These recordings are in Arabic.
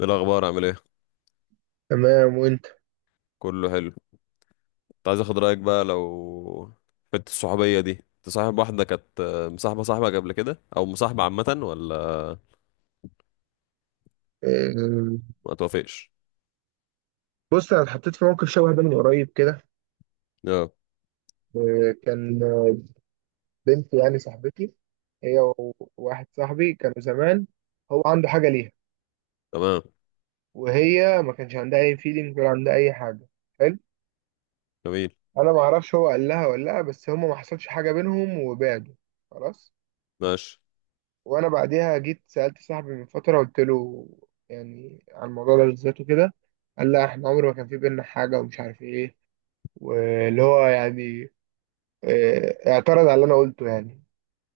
ايه الاخبار، عامل ايه؟ تمام، وانت؟ كله حلو. كنت عايز اخد رايك بقى، لو حته الصحوبيه دي، انت صاحب واحده كانت مصاحبه صاحبك قبل كده، او مصاحبه عامه، ولا آه، ما توافقش؟ بص، انا اتحطيت في موقف شبه ده من قريب كده. اه، كان بنت يعني صاحبتي. هي وواحد صاحبي كانوا زمان. هو عنده حاجه ليها، تمام. وهي ما كانش عندها اي فيلينج ولا عندها اي حاجه. حلو. جميل. انا ما اعرفش هو قال لها ولا لا، بس هما ما حصلش حاجه بينهم وبعدوا. خلاص. ماشي. وانا بعديها جيت سالت صاحبي من فتره، قلت له يعني عن الموضوع ده بالذات وكده. قال لا، احنا عمر ما كان في بينا حاجه ومش عارف ايه. واللي هو يعني اعترض على اللي انا قلته يعني.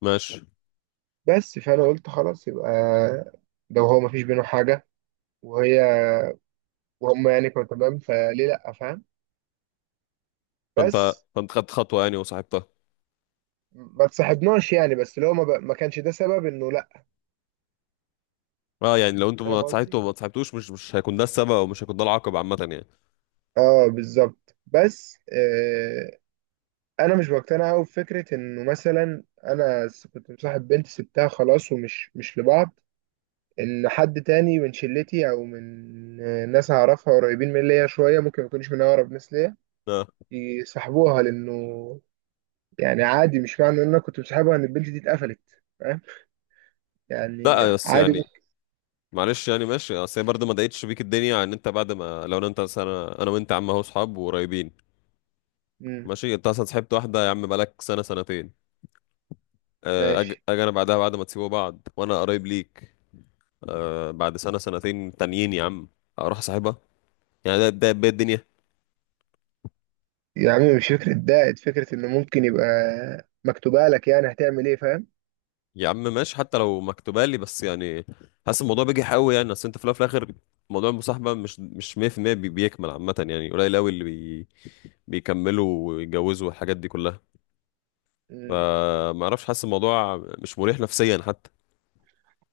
ماشي. بس فانا قلت خلاص، يبقى ده، وهو مفيش بينه حاجه. وهي وهم يعني كانوا تمام، فليه لا، فاهم؟ فانت بس فانت خدت خطوه يعني وصاحبتها. ما تصاحبناش يعني. بس لو ما كانش ده سبب انه لا. اه يعني، لو انتوا ما فاهم اتصاحبتوا قصدي. وما اتصاحبتوش، مش هيكون ده السبب، او مش هيكون ده العقب عامه يعني. اه بالظبط. بس انا مش بقتنع قوي بفكره انه مثلا انا كنت مصاحب بنت، سبتها خلاص، ومش مش لبعض. ان حد تاني من شلتي او من ناس اعرفها قريبين من ليا شويه، ممكن ما يكونش من اقرب ناس ليا، اه. يسحبوها. لانه يعني عادي، مش معنى ان انا كنت بسحبها ان البيج دي اتقفلت. فاهم يعني. لا بس عادي يعني ممكن. معلش يعني، ماشي، اصل هي برضه ما ضايقتش بيك الدنيا، ان انت بعد ما لو انا انت، انا وانت يا عم، اهو صحاب وقريبين. مم. ماشي، انت اصلا صاحبت واحده يا عم بقالك سنه سنتين، ماشي. اجي انا بعدها، بعد ما تسيبوا بعض وانا قريب ليك، بعد سنه سنتين تانيين يا عم، اروح صاحبها؟ يعني ده بدايه الدنيا. يا عم مش فكرة دائت، فكرة انه ممكن يبقى مكتوبة لك، يعني هتعمل ايه؟ فاهم. يا عم ماشي، حتى لو مكتوبه لي، بس يعني حاسس الموضوع بيجي قوي يعني، اصل انت في الاول وفي الاخر موضوع المصاحبه مش 100% بيكمل عامه، يعني قليل قوي اللي بيكملوا ويتجوزوا والحاجات دي كلها. مم. فما اعرفش، حاسس الموضوع مش مريح نفسيا حتى.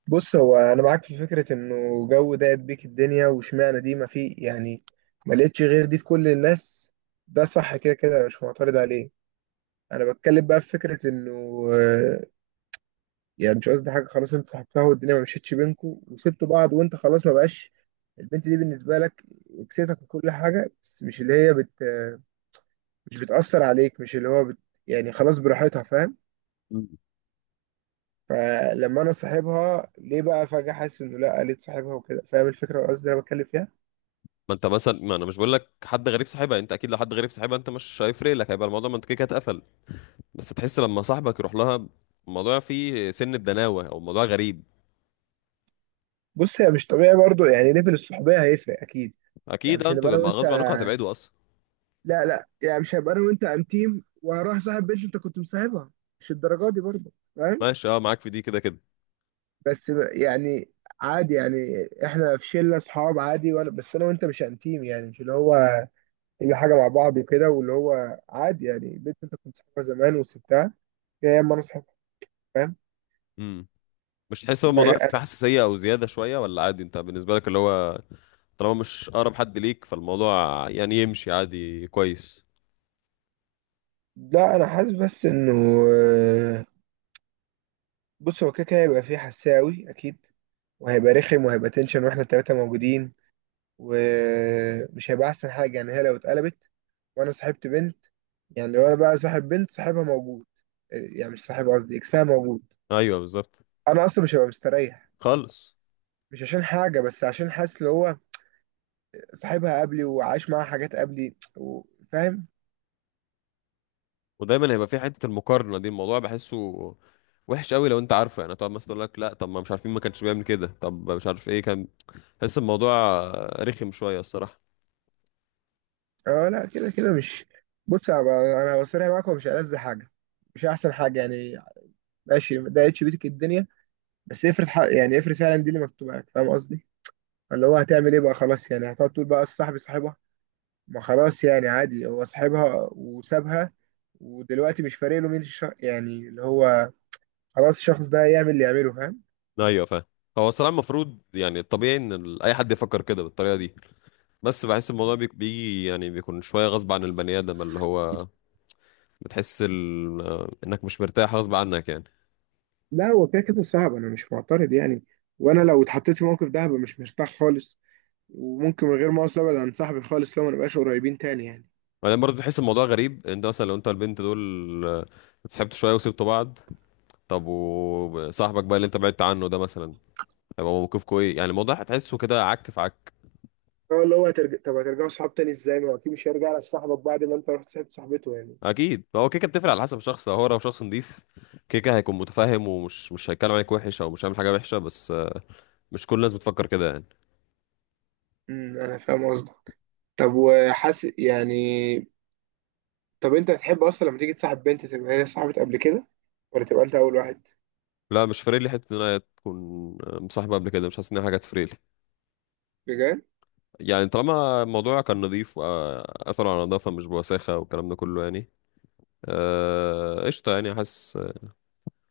بص، هو انا معاك في فكرة انه جو دائت بيك الدنيا، واشمعنى دي، ما في يعني، ما لقيتش غير دي في كل الناس. ده صح كده كده، مش معترض عليه. انا بتكلم بقى في فكرة انه يعني مش قصدي حاجه. خلاص، انت صاحبتها والدنيا ما مشيتش بينكوا، وسبتوا بعض، وانت خلاص ما بقاش البنت دي بالنسبه لك، كسيتك وكل حاجه. بس مش اللي هي بت، مش بتاثر عليك، مش اللي هو بت، يعني خلاص، براحتها. فاهم. مم. فلما انا صاحبها ليه بقى فجاه، حاسس انه لا قالت صاحبها وكده. فاهم الفكره، قصدي انا بتكلم فيها. ما انت مثلا، ما انا مش بقول لك حد غريب صاحبها، انت اكيد لو حد غريب صاحبها انت مش هيفرق لك، هيبقى الموضوع، ما انت كده كده اتقفل. بس تحس لما صاحبك يروح لها، الموضوع فيه سن الدناوة، او الموضوع غريب. بص، هي مش طبيعي برضو. يعني ليفل الصحوبيه هيفرق اكيد. يعني اكيد، مش هنبقى انتوا انا وانت. غصب عنكم هتبعدوا اصلا. لا لا، يعني مش هبقى انا وانت انتيم وهروح صاحب بنت انت كنت مصاحبها. مش الدرجه دي برضو. فاهم. ماشي، اه معاك في دي كده كده. بس يعني عادي، يعني احنا في شله اصحاب عادي، وانا بس انا وانت مش انتيم يعني، مش اللي هو كل حاجه مع بعض وكده، واللي هو عادي يعني البنت انت كنت صاحبها زمان وسبتها، يا اما انا صاحبها. فاهم. امم. مش تحس ان ده الموضوع غ- أنا... فيه حساسية او زيادة شوية، ولا عادي انت بالنسبة لك اللي هو طالما مش اقرب حد ليك، فالموضوع يعني يمشي عادي كويس. لا انا حاسس بس انه آه، بص، هو كده كده هيبقى فيه حساوي اكيد، وهيبقى رخم وهيبقى تنشن واحنا التلاته موجودين، ومش هيبقى احسن حاجه. يعني هي لو اتقلبت وانا صاحبت بنت، يعني لو انا بقى صاحب بنت صاحبها موجود، يعني مش صاحب قصدي، اكسها موجود، ايوه بالظبط. انا اصلا مش هبقى مستريح. خالص. مش عشان حاجه، بس عشان حاسس اللي هو صاحبها قبلي وعايش معاها حاجات قبلي فاهم. ودايما هيبقى في حته المقارنه دي، الموضوع بحسه وحش قوي، لو انت عارفه يعني، تقعد مثلا تقول لك لا، طب ما مش عارفين، ما كانش بيعمل كده، طب مش عارف ايه كان. بحس الموضوع رخم شويه الصراحه. اه لا كده كده مش. بص انا أنا بصريح معاك، هو مش ألذ حاجه، مش احسن حاجه يعني. ماشي ما ضايقتش بيتك الدنيا، بس افرض حق، يعني افرض فعلا دي اللي مكتوبه لك، فاهم قصدي. اللي هو هتعمل ايه بقى خلاص؟ يعني هتقعد تقول بقى صاحبي صاحبها. ما خلاص، يعني عادي هو صاحبها وسابها، ودلوقتي مش فارق له مين الشخص، يعني اللي هو خلاص الشخص ده يعمل اللي يعمله. فاهم. ايوه فاهم. هو الصراحه المفروض يعني الطبيعي، ان اي حد يفكر كده بالطريقه دي، بس بحس الموضوع بيجي يعني، بيكون شويه غصب عن البني ادم، اللي هو بتحس ال... آه، انك مش مرتاح غصب عنك يعني. لا هو كده كده صعب، انا مش معترض يعني. وانا لو اتحطيت في موقف ده هبقى مش مرتاح خالص، وممكن من غير مؤاخذه ابعد عن صاحبي خالص لو ما نبقاش قريبين تاني يعني. وبعدين برضه بحس الموضوع غريب. انت مثلا لو انت البنت دول اتصاحبتوا شويه وسبتوا بعض، طب وصاحبك بقى اللي انت بعدت عنه ده مثلا، هيبقى موقفكوا ايه؟ يعني الموضوع هتحسه كده عك في عك. هو اللي هو طب هترجعوا صحاب تاني ازاي؟ ما هو اكيد مش هيرجع لك صاحبك بعد ما انت رحت صاحبت صاحبته يعني. اكيد، هو كيكه بتفرق على حسب الشخص، هو لو شخص نضيف كيكه هيكون متفاهم، ومش مش هيتكلم عليك وحش، او مش هيعمل حاجه وحشه، بس مش كل الناس بتفكر كده يعني. امم، انا فاهم قصدك. طب وحاسس يعني. طب انت هتحب اصلا لما تيجي تصاحب بنت تبقى هي صاحبت قبل كده، ولا تبقى انت اول واحد؟ لا مش فارق لي حته ان انا تكون مصاحبه قبل كده، مش حاسس ان هي حاجه تفرق لي. بجد؟ يعني طالما الموضوع كان نظيف واثر على نظافه مش بوساخه والكلام ده كله يعني، قشطه يعني، حاسس.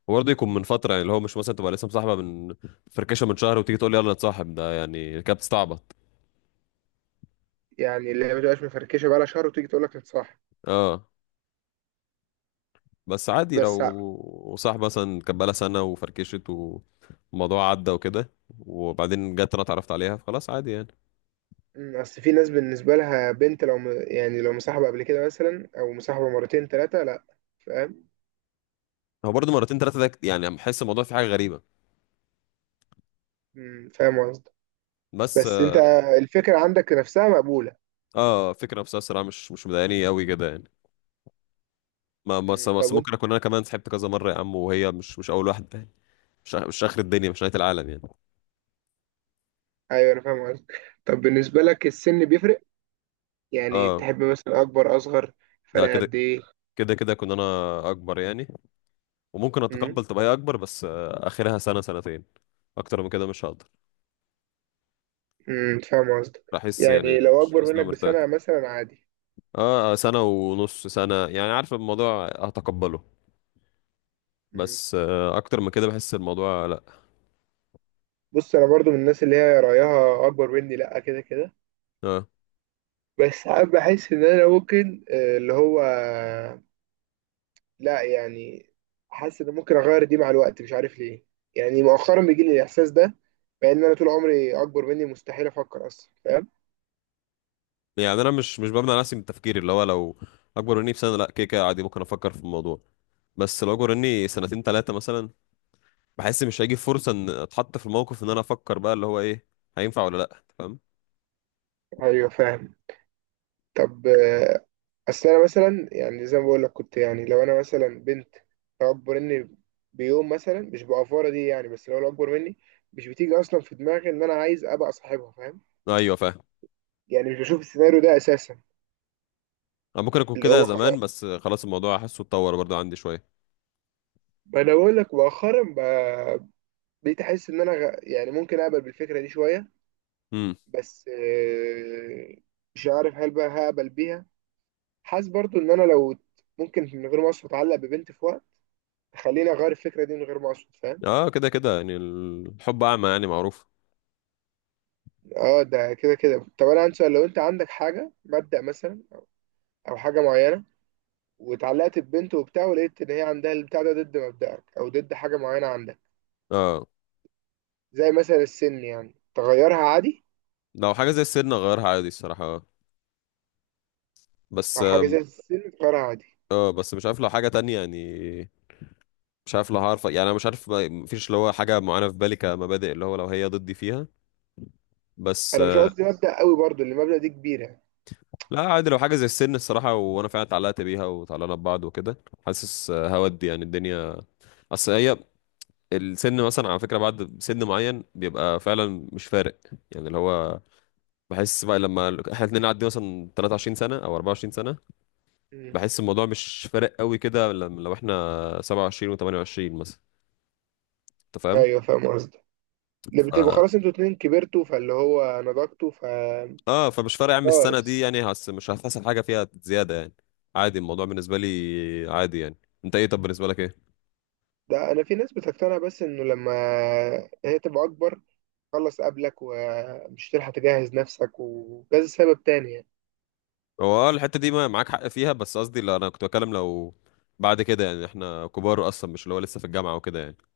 وبرضه يكون من فتره يعني، اللي هو مش مثلا تبقى لسه مصاحبه من فركشه من شهر، وتيجي تقول لي يلا نتصاحب، ده يعني كده بتستعبط. يعني اللي هي ما تبقاش مفركشه بقى لها شهر وتيجي تقول لك نتصاحب. اه. بس عادي بس. لو صاحبه مثلا كانت بقالها سنه وفركشت، والموضوع عدى وكده، وبعدين جت انا اتعرفت عليها، فخلاص عادي يعني. مم، اصل في ناس بالنسبه لها بنت لو يعني لو مصاحبه قبل كده مثلا او مصاحبه مرتين ثلاثه لا. فاهم. هو برضه مرتين ثلاثه ده يعني بحس الموضوع فيه حاجه غريبه، مم، فاهم قصدك. بس. بس انت الفكره عندك نفسها مقبوله. اه، فكرة نفسها الصراحة مش مضايقاني قوي كده يعني. ما بس مم، طب بس وانت. ممكن اكون انا كمان سحبت كذا مرة يا عم، وهي مش اول واحدة يعني. مش اخر الدنيا، مش نهاية العالم يعني. ايوه انا فاهم قصدك. طب بالنسبه لك السن بيفرق؟ يعني اه. تحب مثلا اكبر، اصغر، لا فرق كده قد ايه؟ كده كده كنت انا اكبر يعني. وممكن مم. اتقبل تبقى هي اكبر، بس اخرها سنة سنتين، اكتر من كده مش هقدر. مم، فاهم قصدك. احس يعني يعني لو مش اكبر حاسس ان انا منك مرتاح. بسنه مثلا عادي. اه سنة ونص سنة يعني، عارف الموضوع هتقبله، مم. بس اكتر من كده بحس الموضوع لا. بص انا برضو من الناس اللي هي رايها اكبر مني لا، كده كده. اه بس ساعات بحس ان انا ممكن اللي هو لا يعني حاسس ان ممكن اغير دي مع الوقت، مش عارف ليه. يعني مؤخرا بيجي لي الاحساس ده، مع ان انا طول عمري اكبر مني مستحيل افكر اصلا. فاهم. يعني انا مش بمنع نفسي من التفكير اللي هو، لو اكبر مني بسنه لا كده كده عادي ممكن افكر في الموضوع، بس لو اكبر مني سنتين ثلاثه مثلا، بحس مش هيجي فرصه ان اتحط في الموقف ان انا افكر بقى اللي هو ايه، هينفع ولا لا، أنت فاهم؟ ايوه فاهم. طب اصل انا مثلا يعني زي ما بقول لك كنت، يعني لو انا مثلا بنت، لو اكبر مني بيوم مثلا، مش بأفورة دي يعني، بس لو اكبر مني، مش بتيجي اصلا في دماغي ان انا عايز ابقى صاحبها. فاهم. ايوه فاهم. يعني مش بشوف السيناريو ده اساسا. انا ممكن اكون اللي كده هو زمان، خلاص، بس خلاص الموضوع حاسه اتطور برضه عندي شويه. ما انا بقول لك مؤخرا بقيت احس ان انا يعني ممكن اقبل بالفكره دي شويه. امم. بس مش عارف هل بقى هقبل بيها. حاسس برضو ان انا لو ممكن من غير ما اقصد اتعلق ببنت في وقت تخليني اغير الفكره دي من غير ما اقصد. فاهم. اه كده كده يعني، الحب اعمى يعني، معروف. اه، ده كده كده. طب انا عندي سؤال. لو انت عندك حاجه مبدأ مثلا، او حاجه معينه، واتعلقت ببنت وبتاع، ولقيت ان هي عندها البتاع ده ضد مبدأك او ضد حاجه معينه عندك، اه، زي مثلا السن، يعني تغيرها عادي؟ لو حاجه زي السن اغيرها عادي الصراحه. بس، او حاجه زي السن تغيرها عادي؟ اه بس مش عارف لو حاجه تانية يعني. مش عارف لو هعرف يعني، انا مش عارف مفيش اللي هو حاجه معينه في بالي كمبادئ، اللي هو لو هي ضدي فيها، بس انا مش قصدي مبدأ قوي برضو، اللي المبدأ دي كبيره. لا عادي لو حاجه زي السن الصراحه، وانا فعلا اتعلقت بيها وتعلقنا ببعض وكده، حاسس هودي يعني الدنيا. اصل هي، السن مثلا على فكره بعد سن معين بيبقى فعلا مش فارق، يعني اللي هو بحس بقى لما احنا اتنين نعدي مثلا 23 سنه او 24 سنه، مم. بحس الموضوع مش فارق قوي كده، لو احنا 27 و28 مثلا، انت فاهم؟ ايوه فاهم قصدي. ده ف، بتبقوا خلاص انتوا اتنين كبرتوا فاللي هو نضجتوا اه فمش فارق يا عم السنه خلاص. دي يعني، هس مش هتحصل حاجه فيها زياده يعني. عادي الموضوع بالنسبه لي عادي يعني. انت ايه؟ طب بالنسبه لك ايه؟ ده انا في ناس بتقتنع بس انه لما هي تبقى اكبر، خلص قبلك ومش تلحق تجهز نفسك، وكذا سبب تاني يعني. هو اه الحته دي معاك حق فيها، بس قصدي لا انا كنت بتكلم لو بعد كده يعني، احنا كبار اصلا، مش اللي هو لسه في الجامعه وكده يعني.